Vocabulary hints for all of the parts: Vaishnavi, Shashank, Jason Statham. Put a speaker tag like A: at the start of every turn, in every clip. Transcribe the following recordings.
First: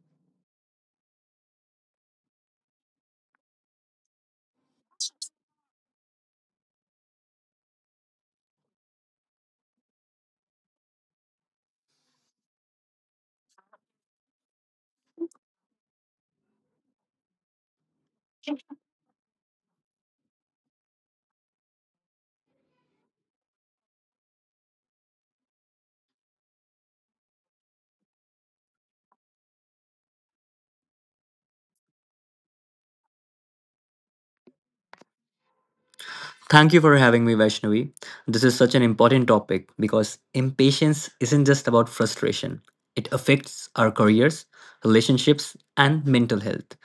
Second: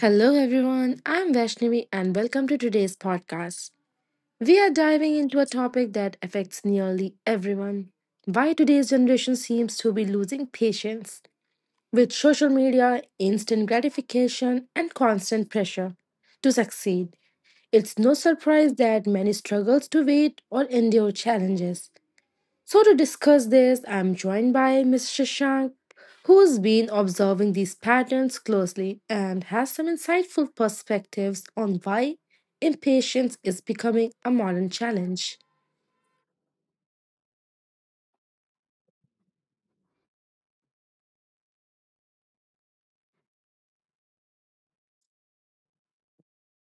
A: Hello, everyone. I'm Vaishnavi, and welcome to today's podcast. We are diving into a topic that affects nearly everyone: why today's generation seems to be losing patience with social media, instant gratification, and constant pressure to succeed. It's no surprise that many struggles to wait or endure challenges. So, to discuss this, I'm joined by Mr. Shank, who's been observing these patterns closely and has some insightful perspectives on why impatience is becoming a modern challenge.
B: Thank you for having me, Vaishnavi. This is such an important topic because impatience isn't just about frustration, it affects our careers, relationships, and mental health.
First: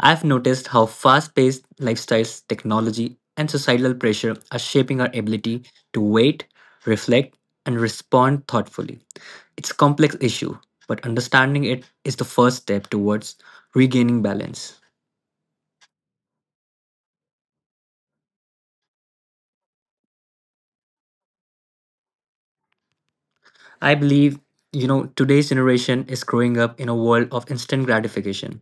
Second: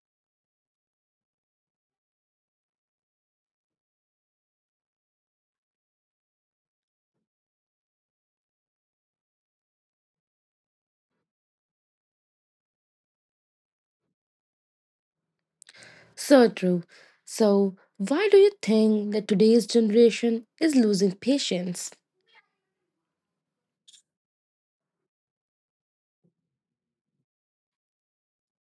B: I've noticed how fast paced lifestyles, technology, and societal pressure are shaping our ability to wait, reflect, and respond thoughtfully. It's a complex issue, but understanding it is the first step towards regaining balance.
A: So true. So, why do you think that today's generation is losing patience?
B: I believe, today's generation is growing up in a world of instant gratification,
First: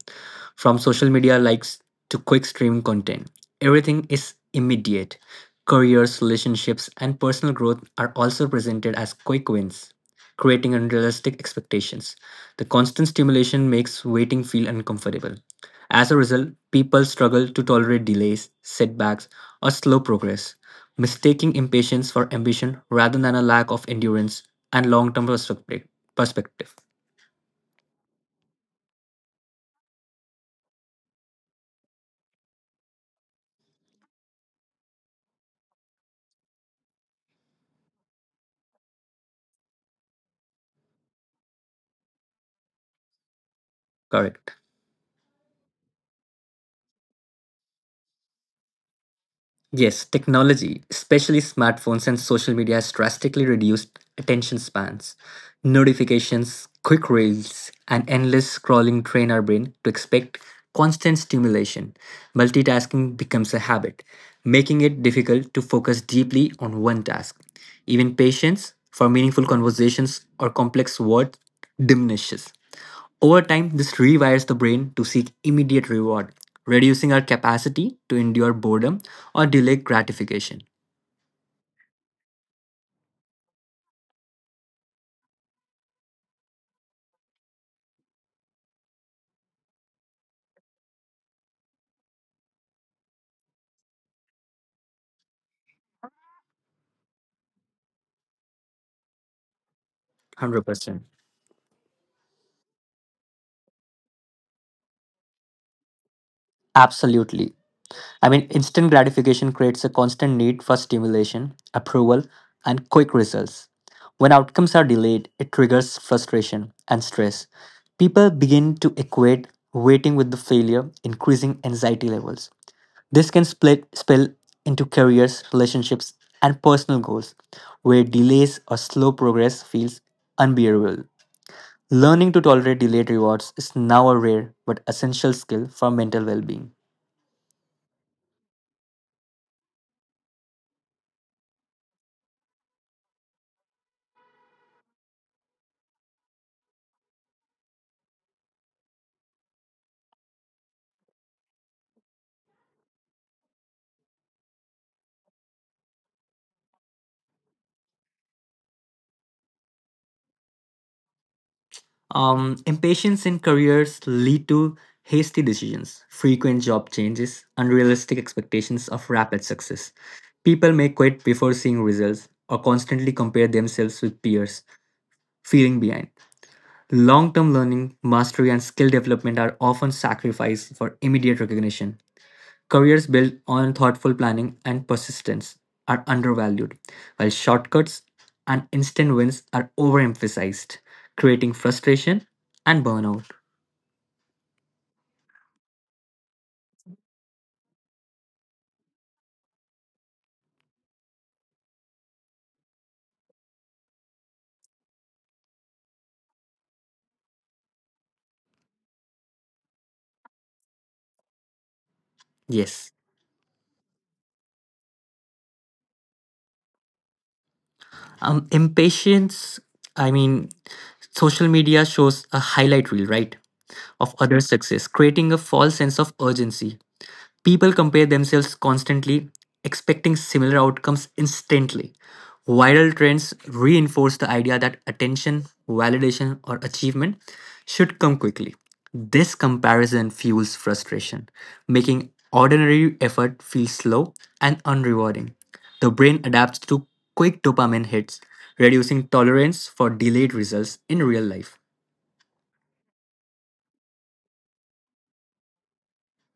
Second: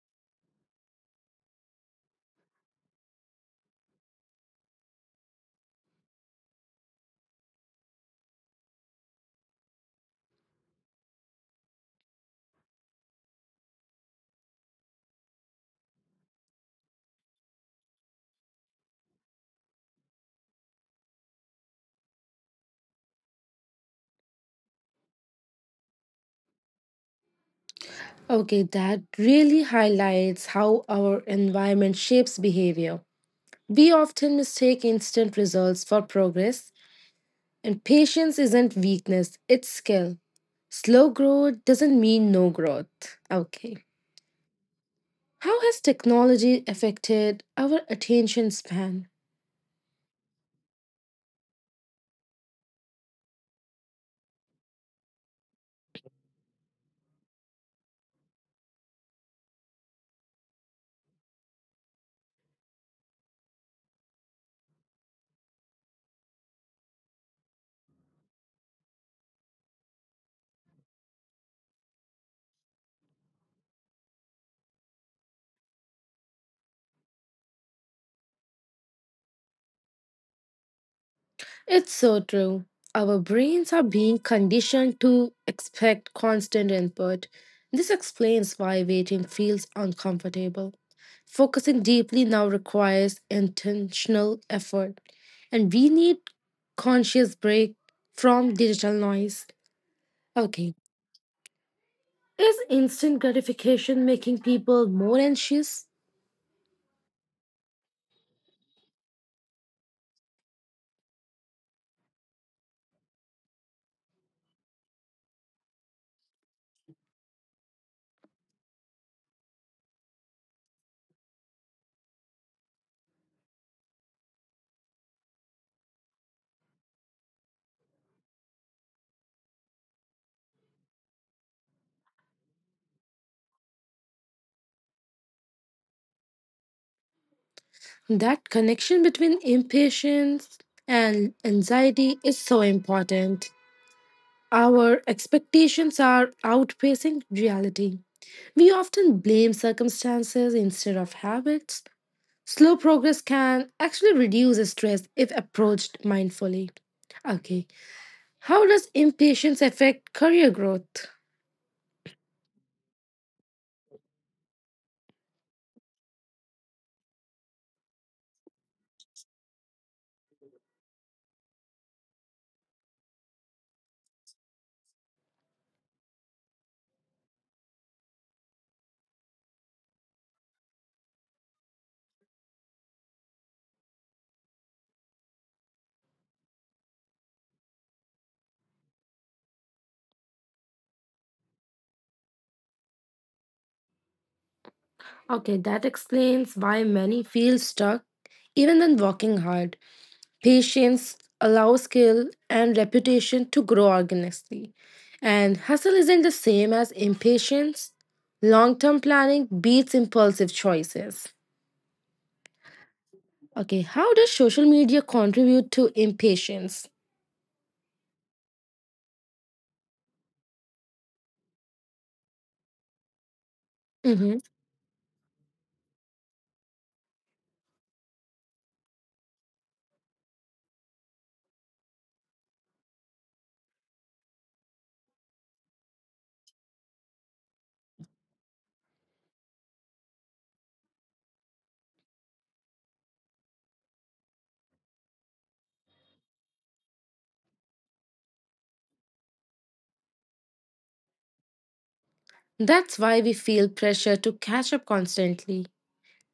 B: from social media likes to quick stream content. Everything is immediate. Careers, relationships, and personal growth are also presented as quick wins, creating unrealistic expectations. The constant stimulation makes waiting feel uncomfortable. As a result, people struggle to tolerate delays, setbacks, or slow progress, mistaking impatience for ambition rather than a lack of endurance and long term perspective.
A: Okay, that really highlights how our environment shapes behavior. We often mistake instant results for progress, and patience isn't weakness, it's skill. Slow growth doesn't mean no growth. Okay.
B: Correct.
A: How has technology affected our attention span?
B: Yes, technology, especially smartphones and social media, has drastically reduced attention spans. Notifications, quick reels, and endless scrolling train our brain to expect constant stimulation. Multitasking becomes a habit, making it difficult to focus deeply on one task. Even patience for meaningful conversations or complex words diminishes. Over time, this rewires the brain to seek immediate reward, reducing our capacity to endure boredom or delay gratification.
A: It's so true. Our brains are being conditioned to expect constant input. This explains why waiting feels uncomfortable. Focusing deeply now requires intentional effort, and we need conscious break from digital noise. Okay.
B: 100%.
A: Is instant gratification making people more anxious?
B: Absolutely. Instant gratification creates a constant need for stimulation, approval, and quick results. When outcomes are delayed, it triggers frustration and stress. People begin to equate waiting with the failure, increasing anxiety levels. This can spill into careers, relationships, and personal goals, where delays or slow progress feels unbearable. Learning to tolerate delayed rewards is now a rare but essential skill for mental well-being.
A: That connection between impatience and anxiety is so important. Our expectations are outpacing reality. We often blame circumstances instead of habits. Slow progress can actually reduce stress if approached mindfully. Okay, how does impatience affect career growth?
B: Impatience in careers lead to hasty decisions, frequent job changes, unrealistic expectations of rapid success. People may quit before seeing results or constantly compare themselves with peers, feeling behind. Long term learning, mastery, and skill development are often sacrificed for immediate recognition. Careers built on thoughtful planning and persistence are undervalued, while shortcuts and instant wins are overemphasized, creating frustration and burnout.
A: Okay, that explains why many feel stuck even when working hard. Patience allows skill and reputation to grow organically. And hustle isn't the same as impatience. Long term planning beats impulsive choices.
B: Yes.
A: Okay, how does social media contribute to impatience?
B: Um, impatience, I mean, social media shows a highlight reel, right? Of other
A: Mhm.
B: success, creating a false sense of urgency. People compare themselves constantly, expecting similar outcomes instantly. Viral trends reinforce the idea that attention, validation, or achievement should come quickly. This comparison fuels frustration, making ordinary effort feel slow and unrewarding. The brain adapts to quick dopamine hits, reducing tolerance for delayed results in real life.
A: That's why we feel pressure to catch up constantly.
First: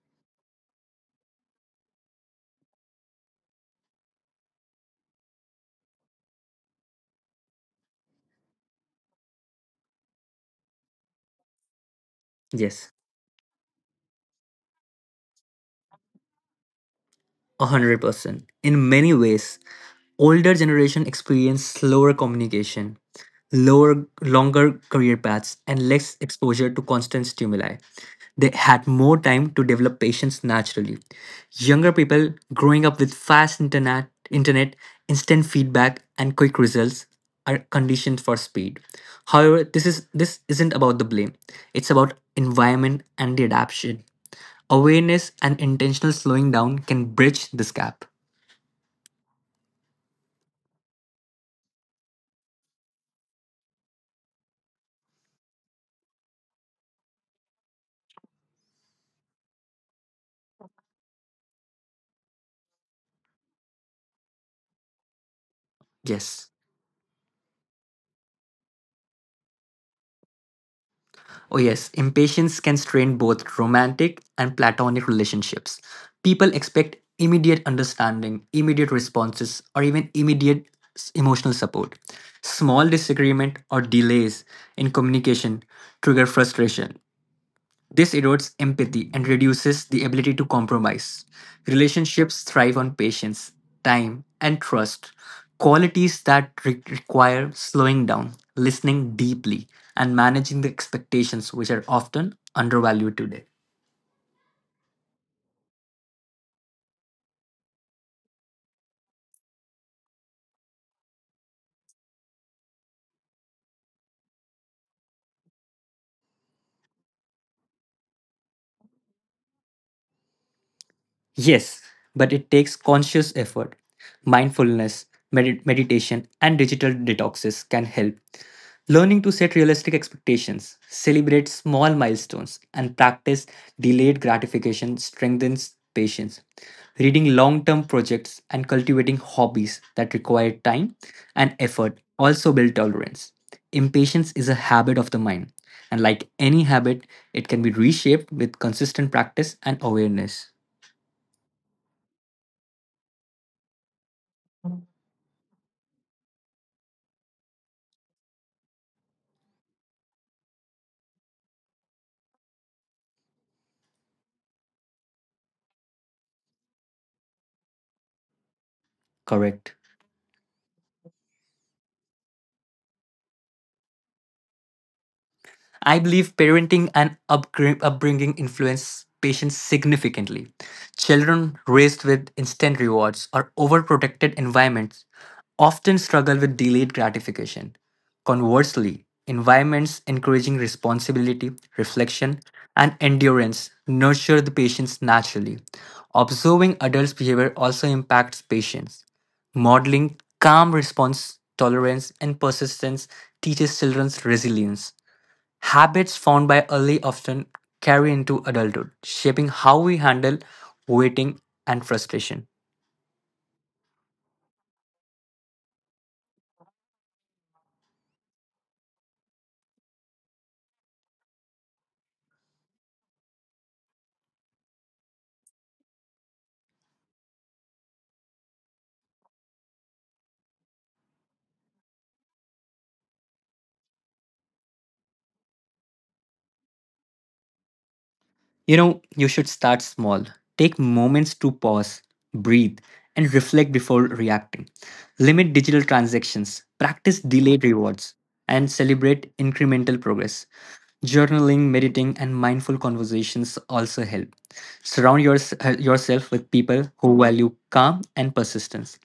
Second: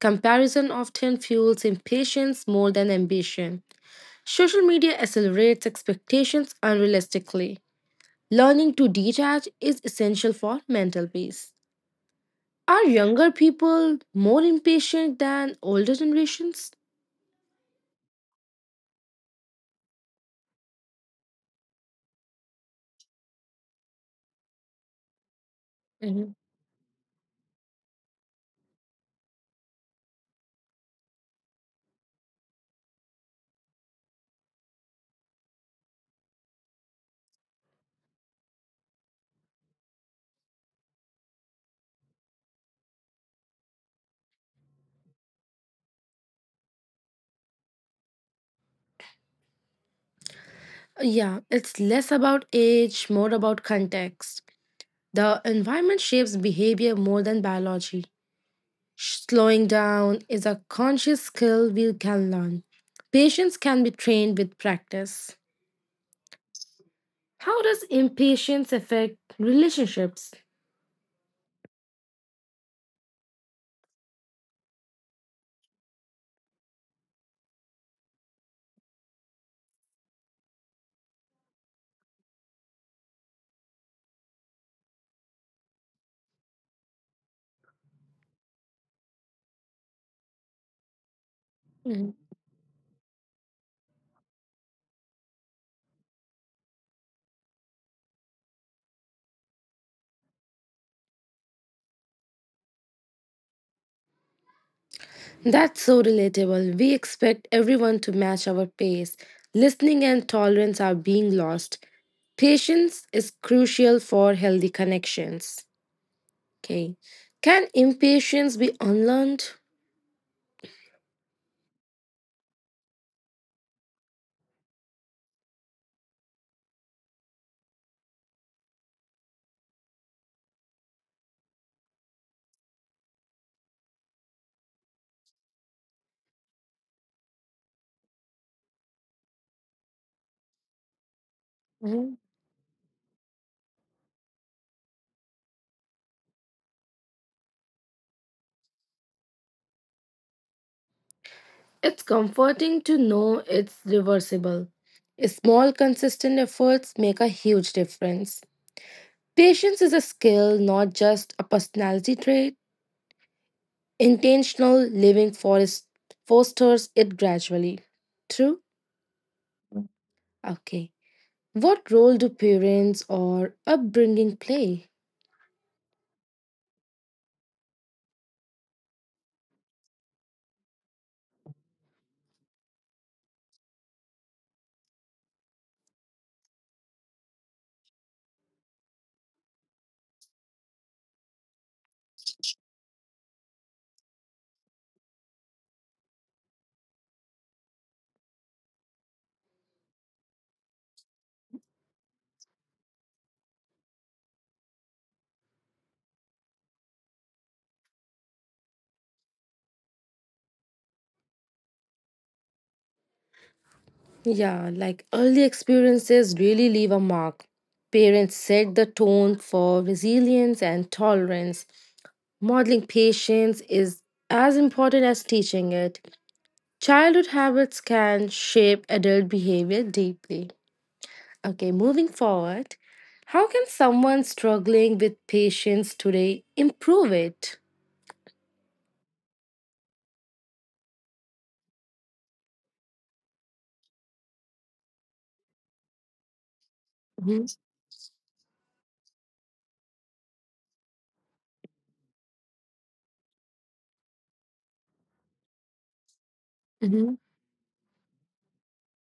A: Comparison often fuels impatience more than ambition. Social media accelerates expectations unrealistically. Learning to detach is essential for mental peace. Are
B: Yes.
A: younger people more impatient than older generations?
B: 100%. In many ways, older generation experience slower communication, lower longer career paths and less
A: Mhm.
B: exposure to constant stimuli. They had more time to develop patience naturally. Younger people growing up with fast internet, instant feedback and quick results are conditioned for speed. However, this isn't about the blame. It's about environment and the adaptation. Awareness and intentional slowing down can bridge this gap.
A: Yeah, it's less about age, more about context. The environment shapes behavior more than biology. Slowing down is a conscious skill we can learn. Patience can be trained with practice.
B: Yes.
A: How does impatience affect relationships?
B: Oh, yes. Impatience can strain both romantic and platonic relationships. People expect immediate understanding, immediate responses, or even immediate emotional support. Small disagreement or delays in communication trigger frustration. This erodes empathy and reduces the ability to compromise. Relationships thrive on patience, time, and trust, qualities that require slowing down, listening deeply, and managing the expectations which are often undervalued today.
A: That's so relatable. We expect everyone to match our pace. Listening and tolerance are being lost. Patience is crucial for healthy connections. Okay. Can impatience be unlearned?
B: Yes, but it takes conscious effort. Mindfulness, meditation, and digital detoxes can help. Learning to set realistic expectations, celebrate small milestones, and practice delayed gratification strengthens patience. Reading long term projects and cultivating hobbies that require time and effort
A: Mhm.
B: also build tolerance. Impatience is a habit of the mind, and like any habit, it can be reshaped with consistent practice and awareness.
A: It's comforting to know it's reversible. Small, consistent efforts make a huge difference. Patience is a skill, not just a personality trait. Intentional living forest fosters it gradually. True?
B: Correct.
A: Okay. What role do parents or upbringing play?
B: I believe parenting and upbringing influence patients significantly. Children raised with instant rewards or overprotected environments often struggle with delayed gratification. Conversely, environments encouraging responsibility, reflection, and endurance nurture the patients naturally. Observing adults' behavior also impacts patients. Modeling calm response, tolerance, and persistence teaches children resilience. Habits formed by early often carry into adulthood, shaping how we handle waiting and frustration.
A: Yeah, like early experiences really leave a mark. Parents set the tone for resilience and tolerance. Modeling patience is as important as teaching it. Childhood habits can shape adult behavior deeply. Okay, moving forward, how can someone struggling with patience today improve it?
B: You should start small. Take moments to pause, breathe, and reflect before reacting. Limit digital transactions, practice
A: Mhm,
B: delayed rewards, and celebrate incremental progress. Journaling, meditating, and mindful conversations also help. Yourself with people
A: mhm.
B: who value calm and persistence.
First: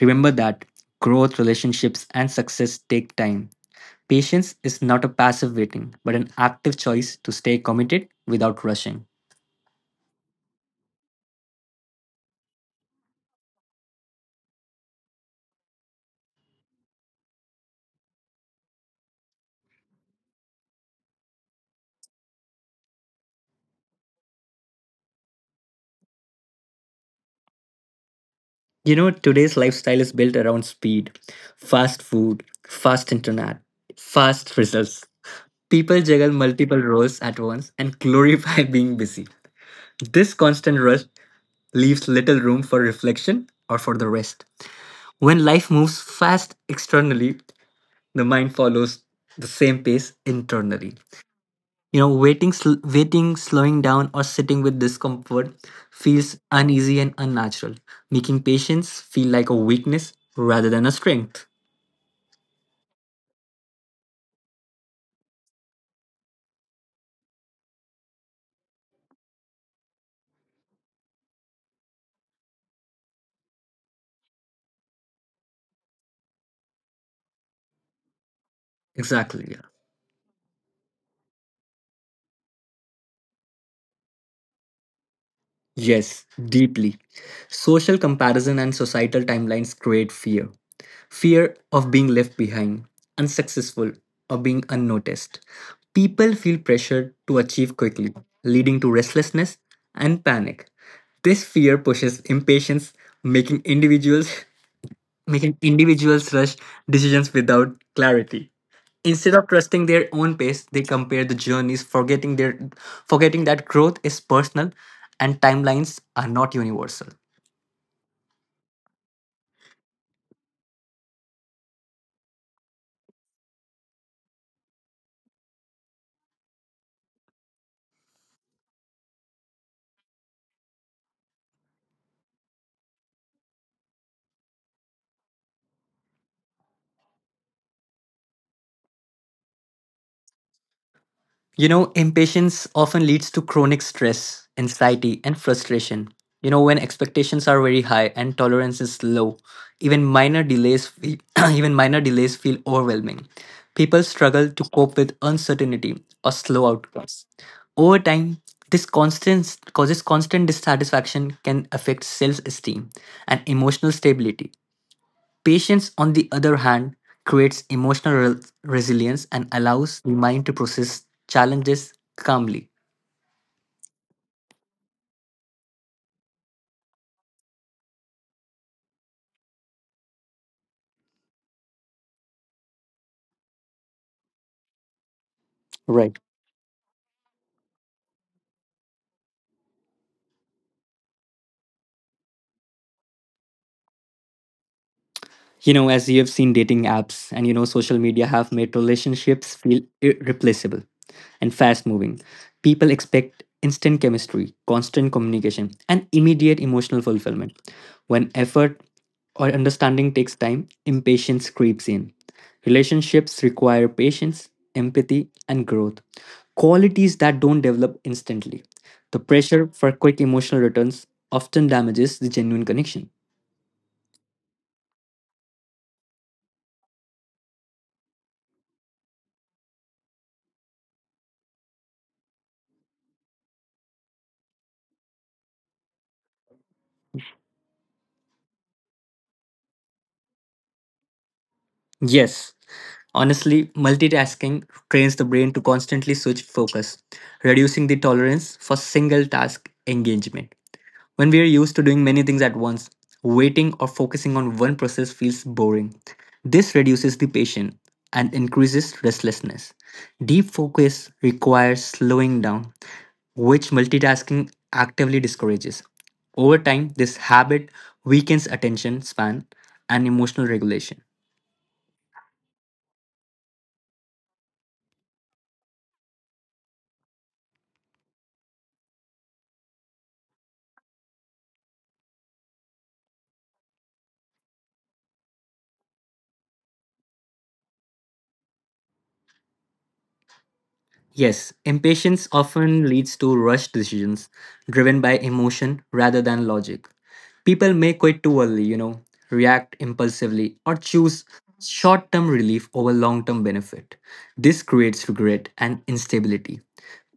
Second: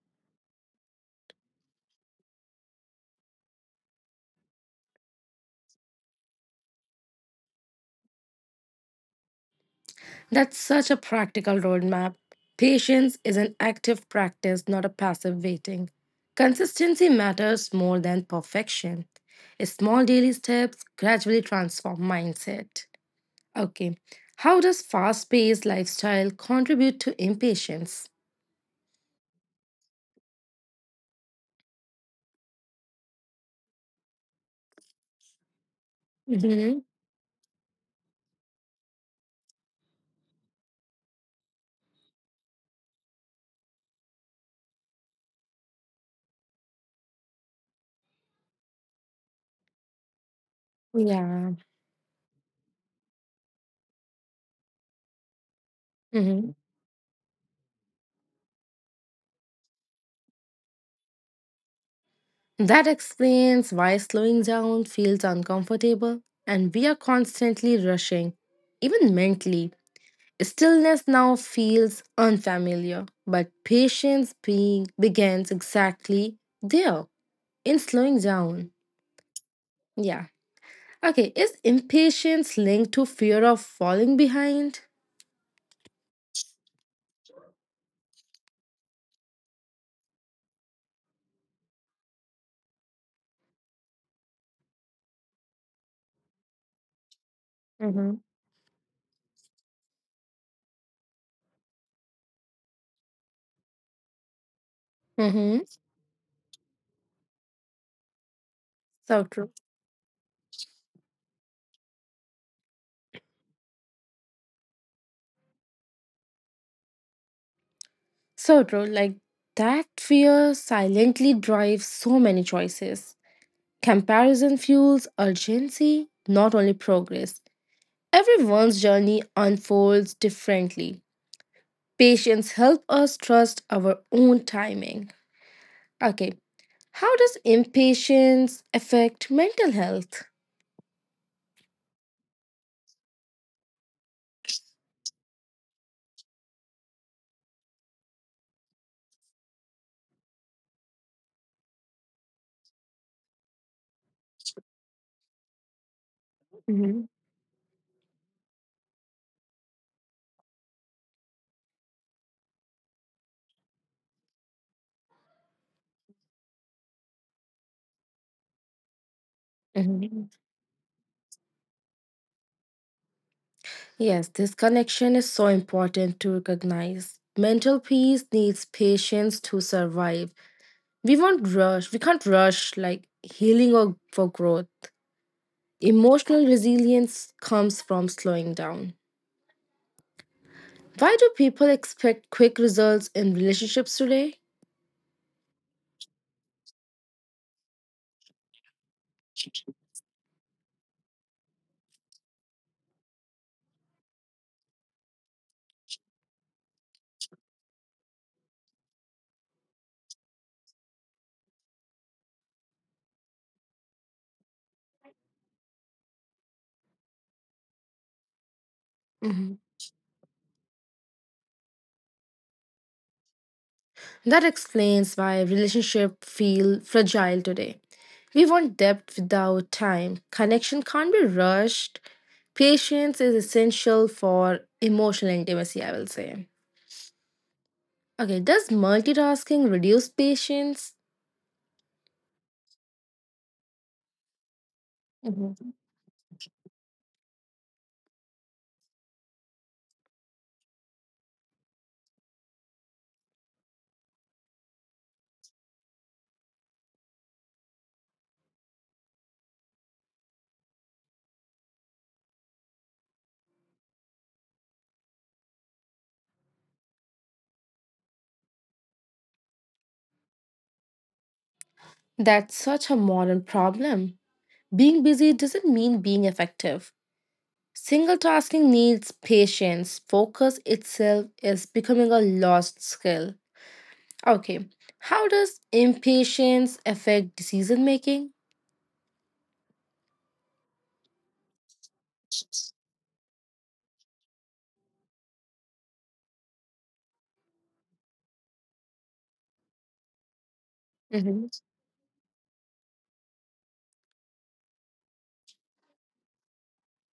B: Remember that growth, relationships, and success take time. Patience is not a passive waiting, but an active choice to stay committed without rushing.
A: That's such a practical roadmap. Patience is an active practice, not a passive waiting. Consistency matters more than perfection. Small daily steps gradually transform mindset. Okay, how does fast paced lifestyle contribute to impatience?
B: Today's lifestyle is built around speed, fast food, fast internet, fast results. People juggle multiple
A: hmm
B: roles at once and glorify being busy. This constant rush leaves little room for reflection or for the rest. When life moves fast externally, the mind follows the same pace internally.
A: Yeah.
B: Waiting, slowing down, or sitting with discomfort feels
A: hmm
B: uneasy and unnatural, making patience feel like a weakness rather than a strength.
A: That explains why slowing down feels uncomfortable and we are constantly rushing, even mentally. Stillness now feels unfamiliar, but patience being begins exactly there, in slowing down.
B: Exactly. Yeah.
A: Yeah. Okay, is impatience linked to fear of falling behind?
B: Yes, deeply. Social comparison and societal timelines create fear. Fear of being left behind, unsuccessful, or being unnoticed. People feel pressured to achieve
A: Mm-hmm.
B: quickly, leading to restlessness and panic. This fear pushes impatience, making individuals making
A: Mm-hmm.
B: individuals rush decisions without clarity.
A: So
B: Instead of
A: true.
B: trusting their own pace, they compare the journeys, forgetting that growth is personal and timelines are not universal.
A: So true. Like that fear silently drives so many choices. Comparison fuels urgency, not only progress. Everyone's journey unfolds differently. Patience help us trust our own timing. Okay, how does impatience affect mental health?
B: Impatience often leads to chronic stress, anxiety, and frustration. When expectations are very high and tolerance is low, even minor delays feel, even minor delays feel overwhelming. People struggle to cope with uncertainty or slow
A: Mhm,
B: outcomes. Over time, this constant causes constant dissatisfaction can affect self-esteem and emotional stability. Patience, on the other hand, creates emotional resilience and allows the
A: mhm.
B: mind to process challenges calmly.
A: Yes, this connection is so important to recognize. Mental peace needs patience to survive. We won't rush. We can't rush like healing or for growth.
B: Right.
A: Emotional resilience comes from slowing down. Why do people expect quick results in relationships today?
B: You know, as you have seen dating apps and social media have made relationships feel irreplaceable and fast moving. People expect instant chemistry, constant communication, and immediate emotional fulfillment. When effort or understanding takes time, impatience creeps in. Relationships require patience, empathy, and growth, qualities that don't develop instantly. The pressure for quick emotional returns often damages the genuine connection.
A: That explains why relationships feel fragile today. We want depth without time. Connection can't be rushed. Patience is essential for emotional intimacy, I will say. Okay, does multitasking reduce patience?
B: Yes. Honestly, multitasking trains the brain to
A: Mhm.
B: constantly switch focus, reducing the tolerance for single task engagement. When we are used to doing many things at once, waiting or focusing on one process feels boring. This reduces the patience and increases restlessness. Deep focus requires slowing down, which multitasking actively discourages. Over time, this habit weakens attention span and emotional regulation.
A: That's such a modern problem. Being busy doesn't mean being effective. Single tasking needs patience. Focus itself is becoming a lost skill. Okay. How does impatience affect decision making?
B: Yes, impatience often leads to rushed decisions driven by emotion rather than logic. People may quit too early, react impulsively, or choose
A: Mhm.
B: short term relief over long term benefit. This creates regret and instability.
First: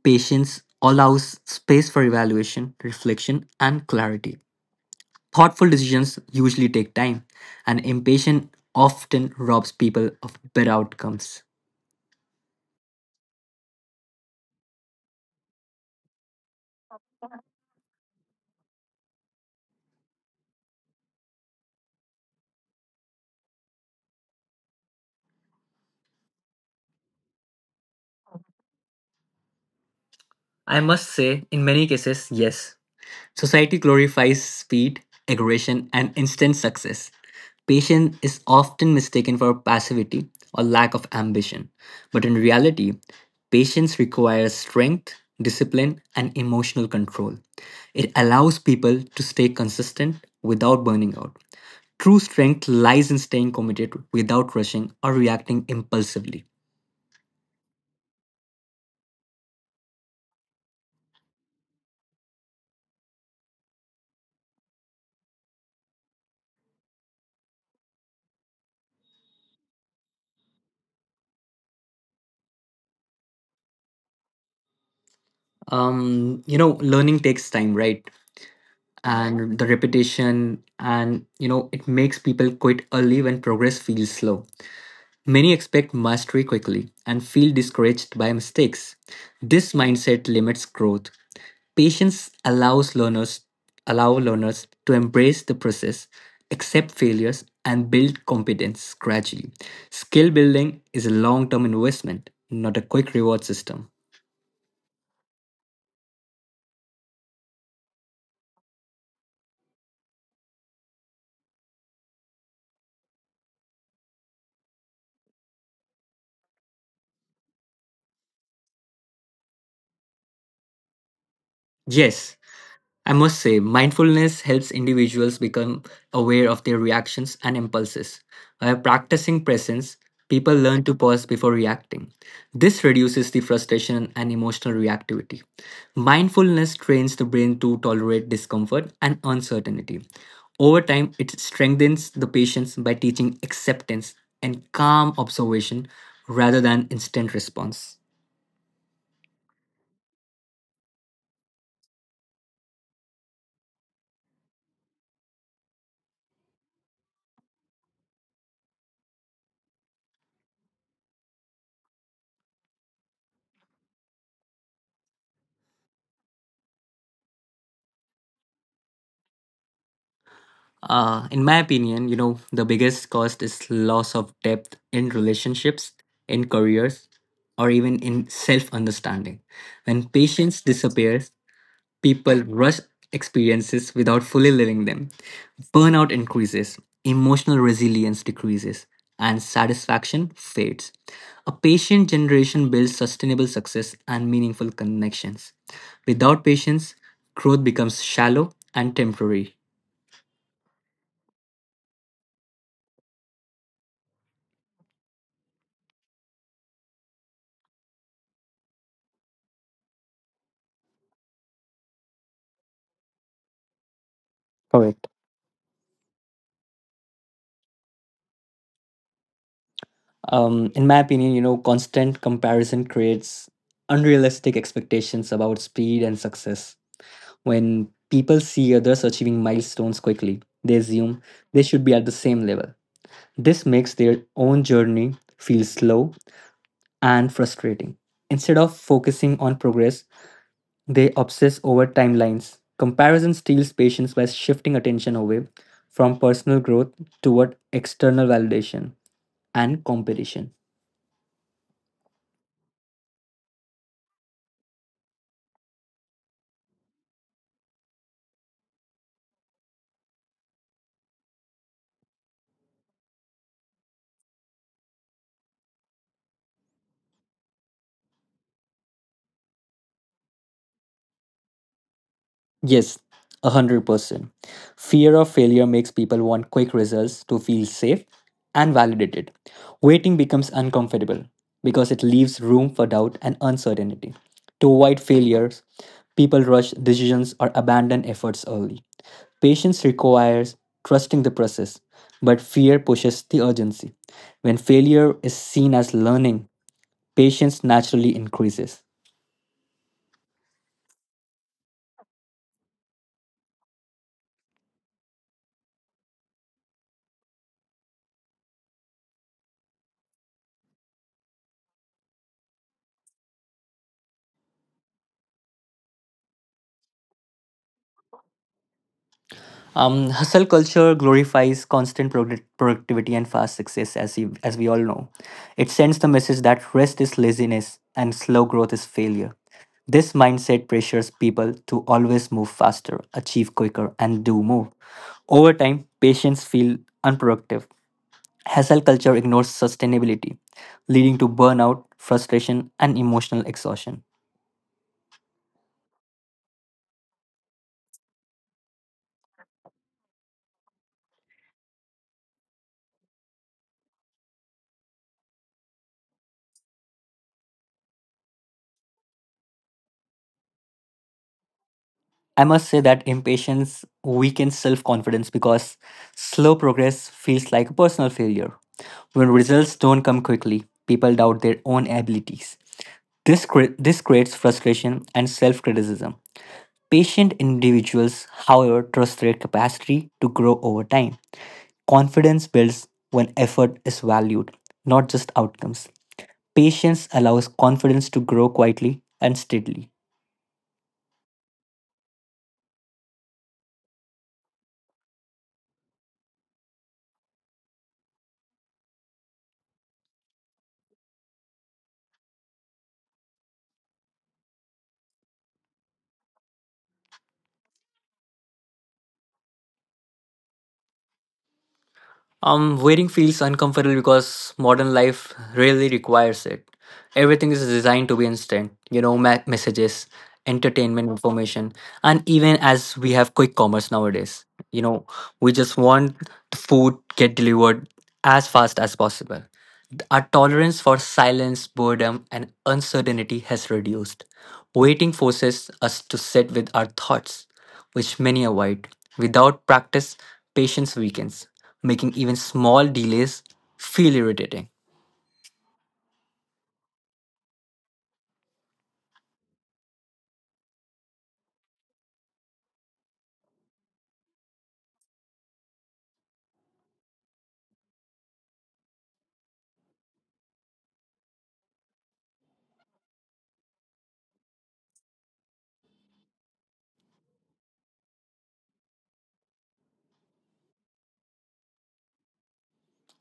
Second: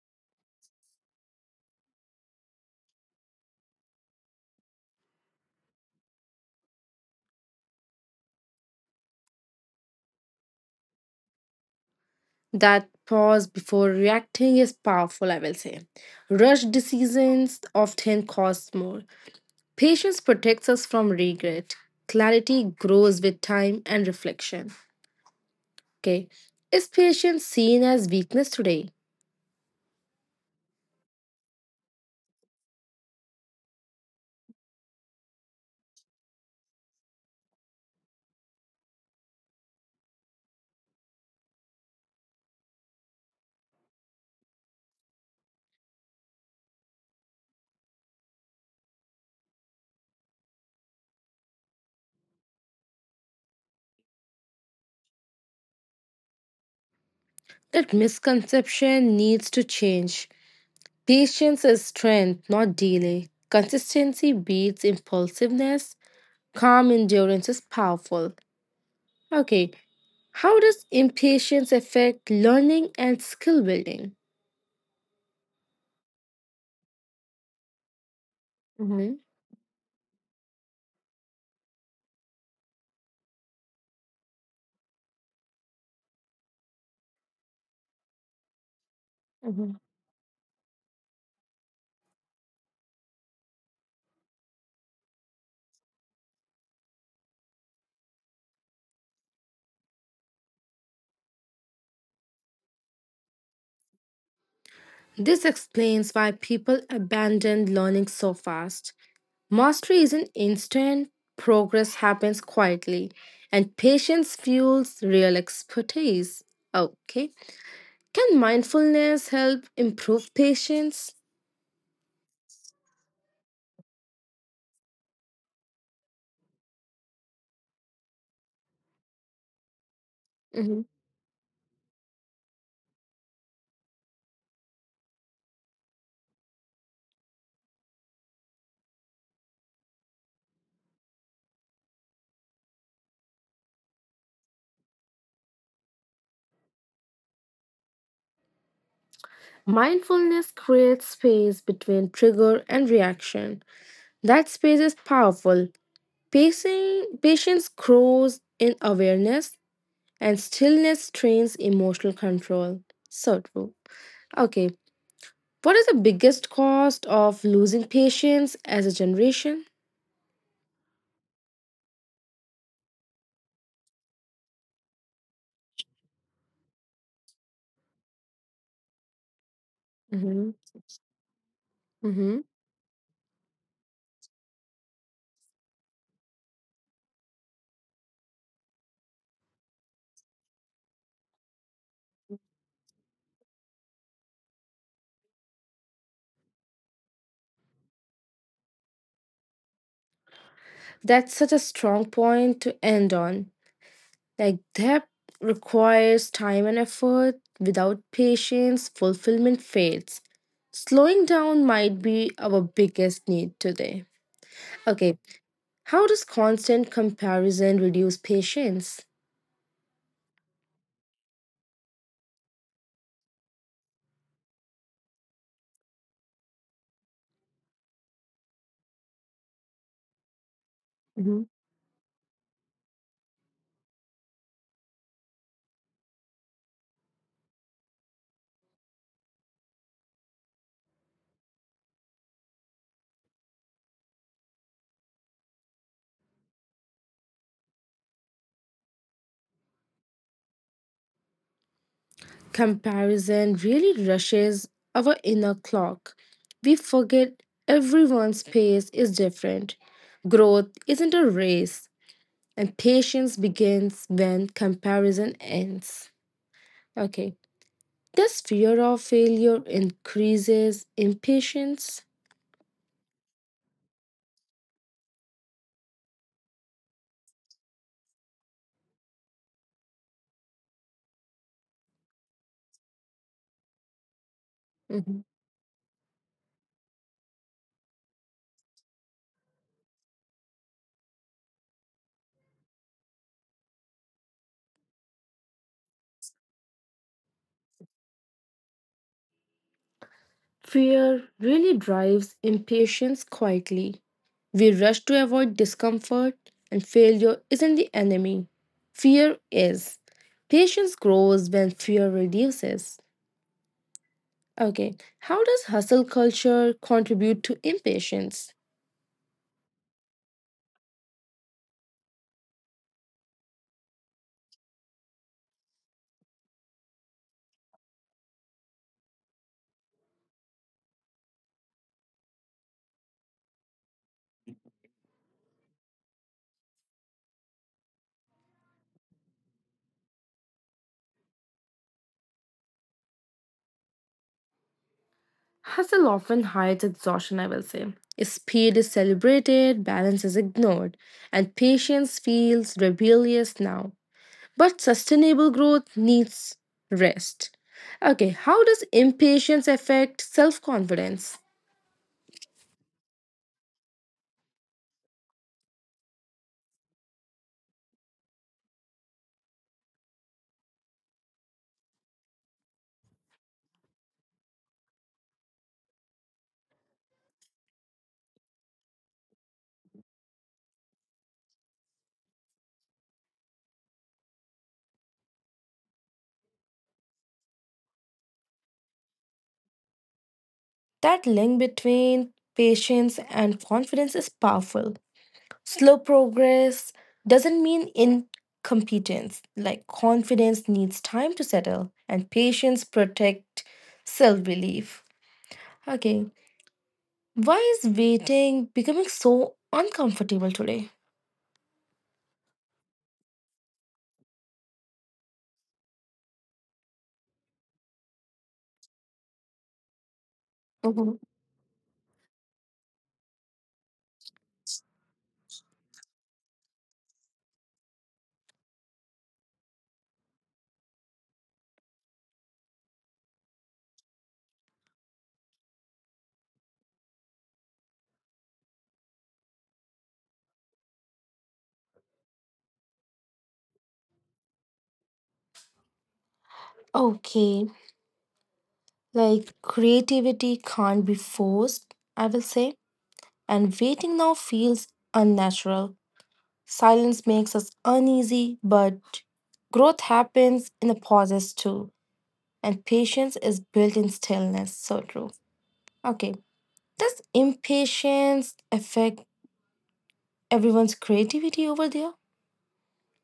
B: Patience allows space for evaluation, reflection, and clarity. Thoughtful decisions usually take time, and impatience often robs people of better outcomes.
A: That pause before reacting is powerful, I will say. Rush decisions often cost more. Patience protects us from regret. Clarity grows with time and reflection. Okay. Is patience seen as weakness today?
B: I must say, in many cases, yes. Society glorifies speed, aggression, and instant success. Patience is often mistaken for passivity or lack of ambition. But in reality, patience requires strength, discipline, and emotional control. It allows people to stay consistent without burning out. True strength lies in staying committed without rushing or reacting impulsively.
A: That misconception needs to change. Patience is strength, not delay. Consistency beats impulsiveness. Calm endurance is powerful. Okay, how does impatience affect learning and skill building?
B: Learning takes time, right?
A: Mhm,
B: And the repetition, and it makes people quit early when progress feels slow. Many expect mastery quickly and feel discouraged by mistakes. This
A: mhm.
B: mindset limits growth. Patience allow learners to embrace the process, accept failures, and build competence gradually. Skill building is a long term investment, not a quick reward system.
A: This explains why people abandon learning so fast. Mastery isn't instant, progress happens quietly, and patience fuels real expertise. Okay. Can mindfulness help improve patience?
B: Yes. I must say, mindfulness helps individuals become aware of their reactions and impulses. By practicing presence, people learn
A: Mhm.
B: to pause before reacting. This reduces the frustration and emotional reactivity. Mindfulness trains the brain to tolerate discomfort and uncertainty. Over time, it strengthens the patience by teaching acceptance and calm observation rather than instant response.
A: Mindfulness creates space between trigger and reaction. That space is powerful. Pacing, patience grows in awareness, and stillness trains emotional control. So true. Okay, what is the biggest cost of losing patience as a generation?
B: In my opinion, the biggest cost is loss of depth in relationships, in careers, or even in self understanding. When
A: Mhm.
B: patience disappears, people
A: Mhm.
B: rush experiences without fully living them. Burnout increases, emotional resilience decreases, and satisfaction fades. A patient generation builds sustainable success and meaningful connections. Without patience, growth becomes shallow and temporary.
A: That's such a strong point to end on. Like that requires time and effort. Without patience, fulfillment fades. Slowing down might be our biggest need today.
B: Correct.
A: Okay, how does constant comparison reduce patience?
B: In my opinion, constant comparison creates unrealistic expectations about speed and success. When people see others achieving milestones quickly, they assume
A: Mhm.
B: they should be at the same level. This makes their own journey feel slow and frustrating. Instead of focusing on progress, they obsess over timelines. Comparison steals patience by shifting attention away from personal growth toward external validation and competition.
A: Comparison really rushes our inner clock. We forget everyone's pace is different. Growth isn't a race, and patience begins when comparison ends. Okay, this fear of failure increases impatience.
B: Yes, 100%. Fear of failure makes people want quick results to feel safe and validated. Waiting becomes uncomfortable because it leaves room for doubt and uncertainty. To avoid
A: Mhm.
B: failures, people rush decisions or abandon efforts early. Patience requires trusting the process, but fear pushes the urgency. When failure is seen as learning, patience naturally increases.
A: Fear really drives impatience quietly. We rush to avoid discomfort, and failure isn't the enemy. Fear is. Patience grows when fear reduces. Okay, how does hustle culture contribute to impatience?
B: Hustle culture glorifies constant productivity and fast success, as we all know. It sends the message that rest is laziness and slow growth is failure. This mindset pressures people to always move faster, achieve quicker, and do more. Over time, patients feel unproductive. Hustle culture ignores sustainability, leading to burnout, frustration, and emotional exhaustion.
A: Hustle often hides exhaustion, I will say. Speed is celebrated, balance is ignored, and patience feels rebellious now. But sustainable growth needs rest. Okay, how does impatience affect self confidence?
B: I must say that impatience weakens self confidence because slow progress feels like a personal failure. When results don't come quickly, people doubt their own abilities. This creates frustration and self criticism. Patient individuals, however, trust their capacity to grow over time. Confidence builds when effort is valued, not just outcomes. Patience allows confidence to grow quietly and steadily.
A: That link between patience and confidence is powerful. Slow progress doesn't mean incompetence. Like confidence needs time to settle, and patience protect self belief. Okay, why is waiting becoming so uncomfortable today?
B: Wearing feels uncomfortable because modern life really requires it. Everything is designed to be instant, you know, messages, entertainment,
A: Mhm.
B: information, and even as we have quick commerce nowadays, you know, we just want the food get delivered as fast as possible. Our tolerance for silence, boredom, and uncertainty has reduced. Waiting forces us to sit with our thoughts, which many avoid. Without practice, patience weakens, making even small delays feel irritating.
A: Okay, like creativity can't be forced, I will say, and waiting now feels unnatural. Silence makes us uneasy, but growth happens in the pauses too, and patience is built in stillness. So true. Okay, does impatience affect everyone's creativity over there?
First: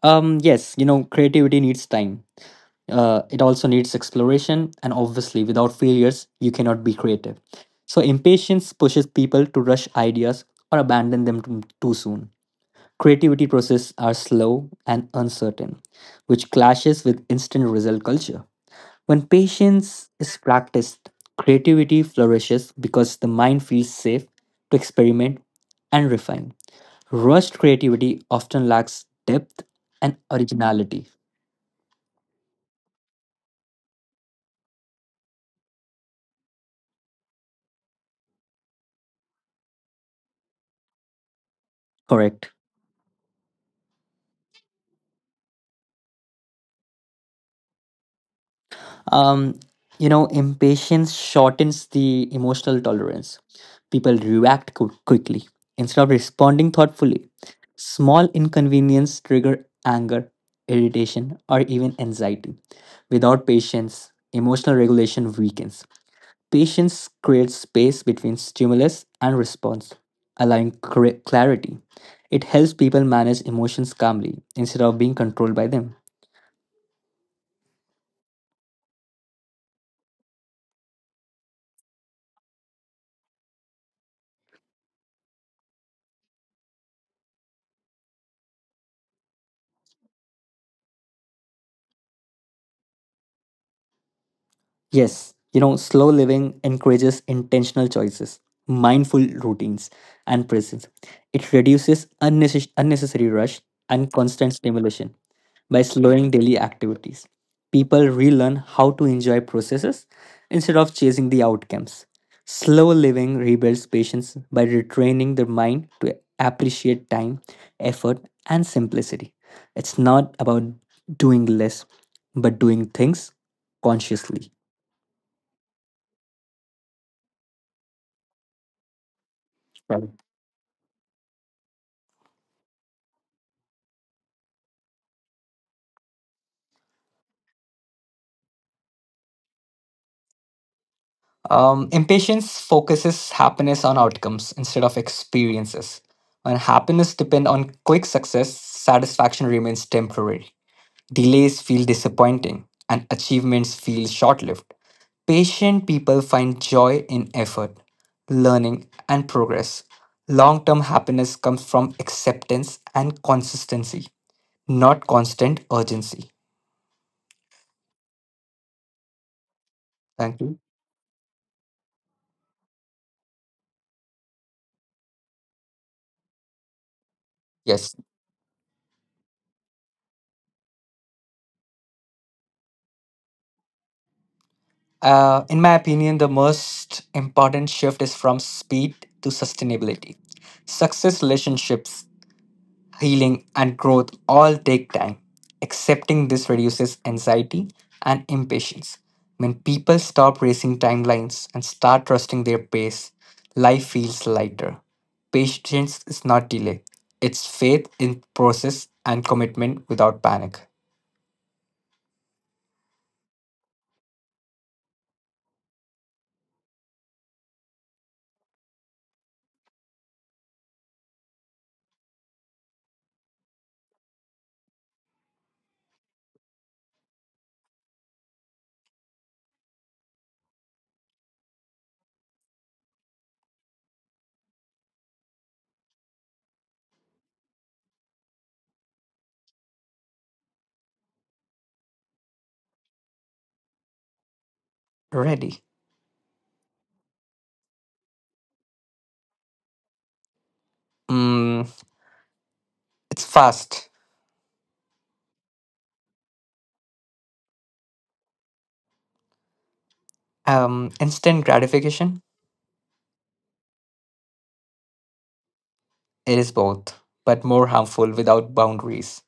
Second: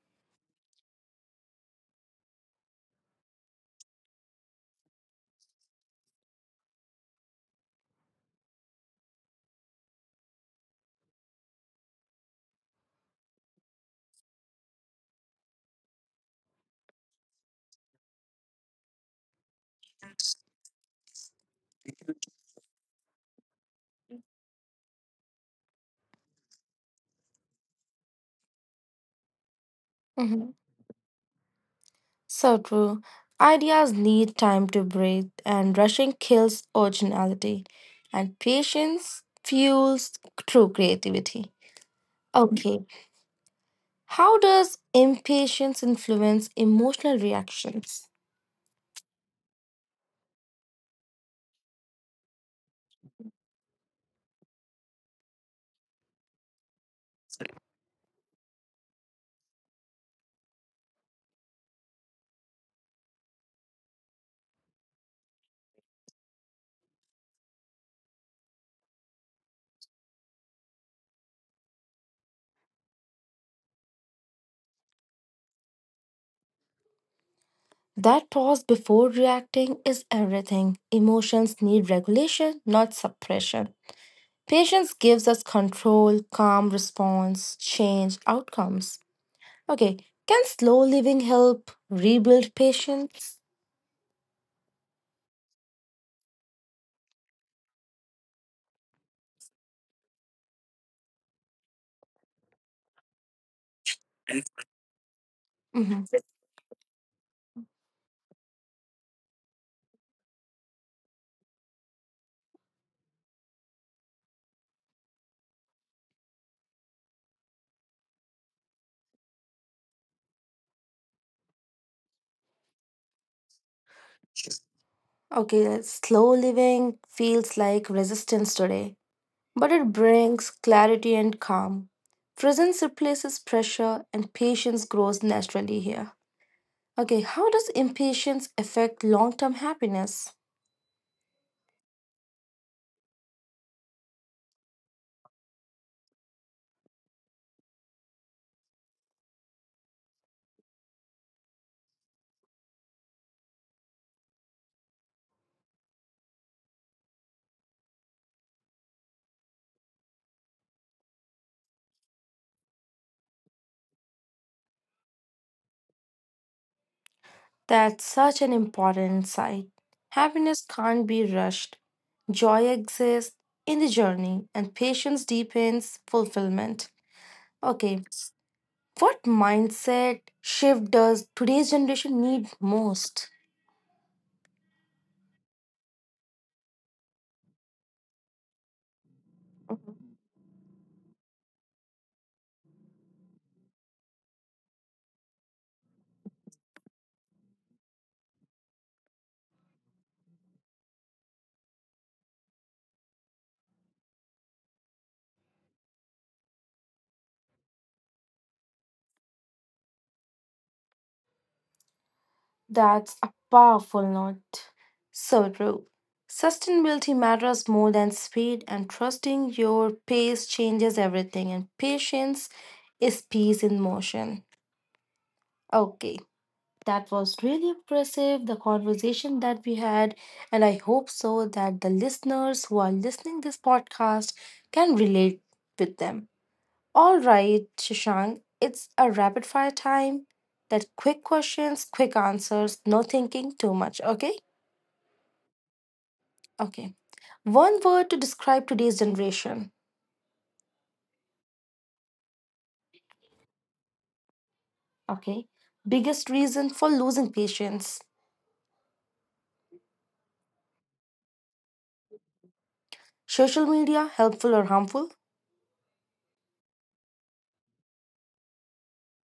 B: Yes, you know, creativity needs time. It also needs exploration, and obviously, without failures, you cannot be creative. So, impatience pushes people to rush ideas or abandon them too soon. Creativity processes are slow and uncertain, which clashes with instant result culture. When patience is practiced, creativity flourishes because the mind feels safe to experiment and refine. Rushed creativity often lacks depth and
A: Mhm.
B: originality.
A: So true. Ideas need time to breathe, and rushing kills originality, and patience fuels true creativity.
B: Correct.
A: Okay, how does impatience influence emotional reactions?
B: Um, you know, impatience shortens the emotional tolerance. People react quickly instead of responding thoughtfully. Small inconvenience trigger anger, irritation, or even anxiety. Without patience, emotional regulation weakens. Patience creates space between stimulus and response, clarity. It helps people manage emotions calmly instead of being controlled by them.
A: That pause before reacting is everything. Emotions need regulation, not suppression. Patience gives us control, calm response, change outcomes. Okay, can slow living help rebuild patience?
B: Yes, you know, slow living encourages intentional choices, mindful routines, and presence. It reduces unnecessary rush and constant stimulation by
A: Mhm.
B: slowing daily activities. People relearn how to enjoy processes instead of chasing the outcomes. Slow living rebuilds patience by retraining the mind to appreciate time, effort, and simplicity. It's not about doing less, but doing things consciously.
A: Okay, slow living feels like resistance today, but it brings clarity and calm. Presence replaces pressure, and patience grows naturally here. Okay, how does impatience affect long term happiness?
B: Impatience focuses happiness on outcomes instead of experiences. When happiness depends on quick success, satisfaction remains temporary. Delays feel disappointing, and achievements feel short lived. Patient people find joy in effort, learning, and progress. Long term happiness comes from acceptance and consistency, not constant urgency.
A: That's such an important insight.
B: Thank you.
A: Happiness can't be rushed. Joy exists in the journey, and patience deepens fulfillment.
B: Yes.
A: Okay, what mindset shift does today's generation need most?
B: In my opinion, the most important shift is from speed to sustainability. Success, relationships, healing, and growth all take time. Accepting this reduces anxiety and impatience. When people stop racing timelines and start trusting their pace, life feels lighter. Patience is not delay, it's faith in process and commitment without panic.
A: That's a powerful note. So true. Sustainability matters more than speed, and trusting your pace changes everything, and patience is peace in motion. Okay, that was really impressive, the conversation that we had, and I hope so that the listeners who are listening this podcast can relate with them. All right, Shashank, it's a rapid fire time. That quick questions, quick answers, no thinking too much, okay?
B: Ready.
A: Okay. One word to describe today's generation,
B: Mm, it's fast.
A: okay? Biggest reason for losing patience.
B: Instant gratification.
A: Social media, helpful or harmful?
B: It is both, but more harmful without boundaries.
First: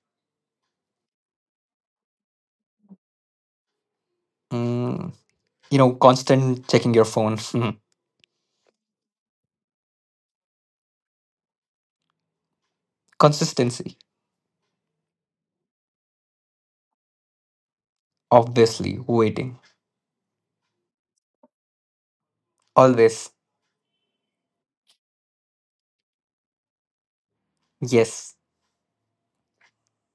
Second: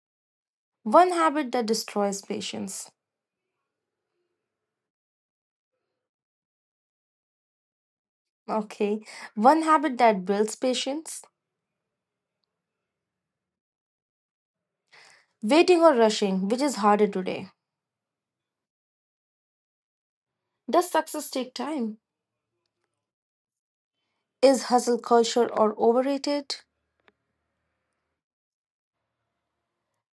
A: One habit that destroys patience,
B: Mm, you know, constant checking your phone. Mm.
A: okay? One habit that builds patience.
B: Consistency.
A: Waiting or rushing, which is harder today?
B: Obviously, waiting.
A: Does success take time?
B: Always.
A: Is hustle culture or overrated?
B: Yes.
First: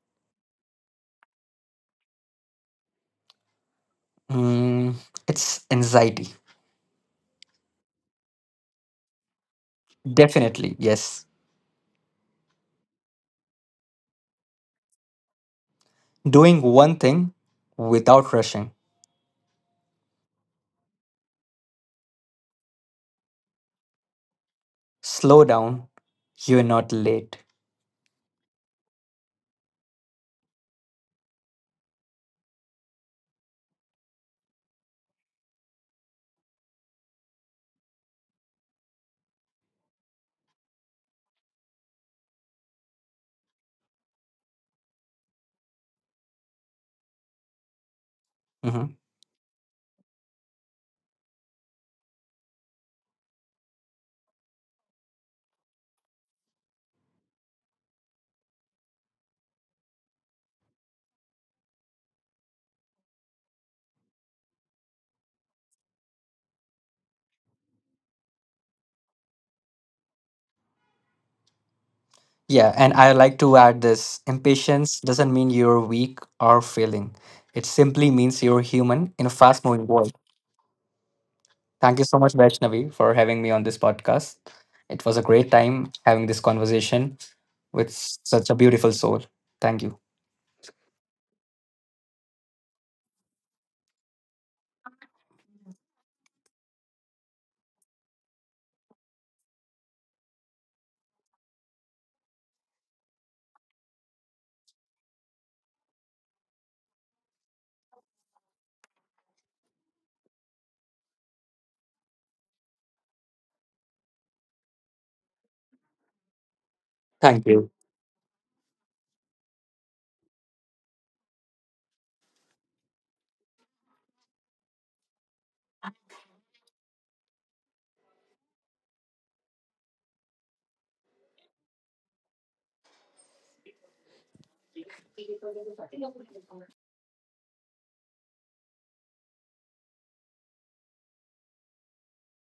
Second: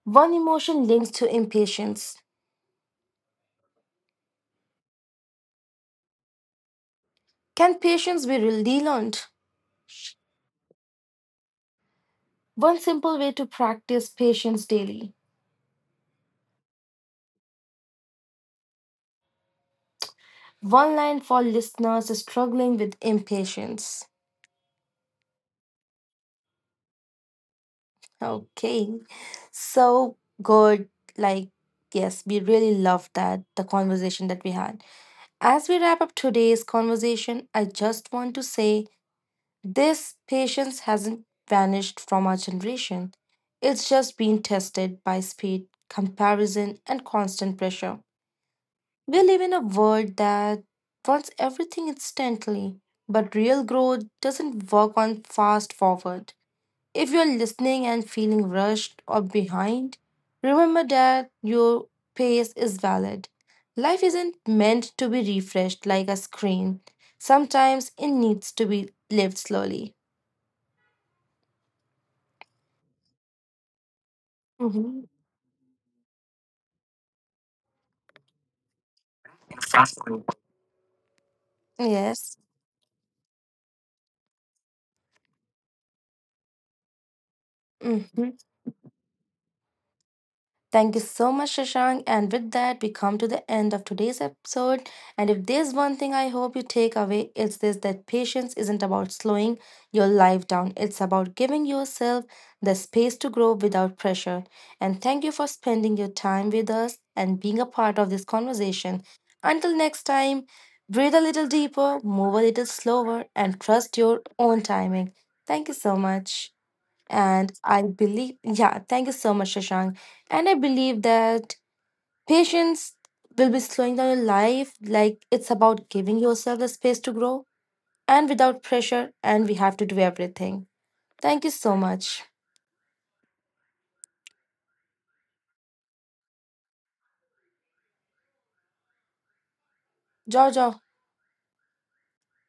A: One emotion linked to impatience.
B: Mm, it's anxiety.
A: Can patience be relearned?
B: Definitely, yes.
A: One simple way to practice patience daily.
B: Doing one thing without rushing.
A: One line for listeners struggling with impatience.
B: Slow down, you're not late.
A: Okay, so good. Like, yes, we really love that, the conversation that we had. As we wrap up today's conversation, I just want to say this: patience hasn't vanished from our generation. It's just been tested by speed, comparison, and constant pressure.
B: Hmm.
A: We live in a world that wants everything instantly, but real growth doesn't work on fast forward. If you're listening and feeling rushed or behind, remember that your pace is valid. Life isn't meant to be refreshed like a screen. Sometimes it needs to be lived slowly.
B: Yeah, and I like to add this, impatience
A: hmm
B: doesn't mean you're weak or failing, it simply means you're human in a fast moving world. Thank you so much,
A: Yes.
B: Vaishnavi, for having me on this podcast. It was a great time having this conversation with
A: hmm
B: such a beautiful soul. Thank you.
A: Thank you so much, Shashank. And with that, we come to the end of today's episode. And if there's one thing I hope you take away, it's this, that patience isn't about slowing your life down, it's about giving yourself the space to grow without pressure. And thank you for spending your time with us and being a part of this conversation. Until next time, breathe a little deeper, move a little slower, and trust your own timing. Thank you so much.
B: Thank
A: And
B: you.
A: I believe, yeah, thank you so much, Shashank. And I believe that patience will be slowing down your life. Like it's about giving yourself the space to grow and without pressure. And we have to do everything. Thank you so much. Jojo,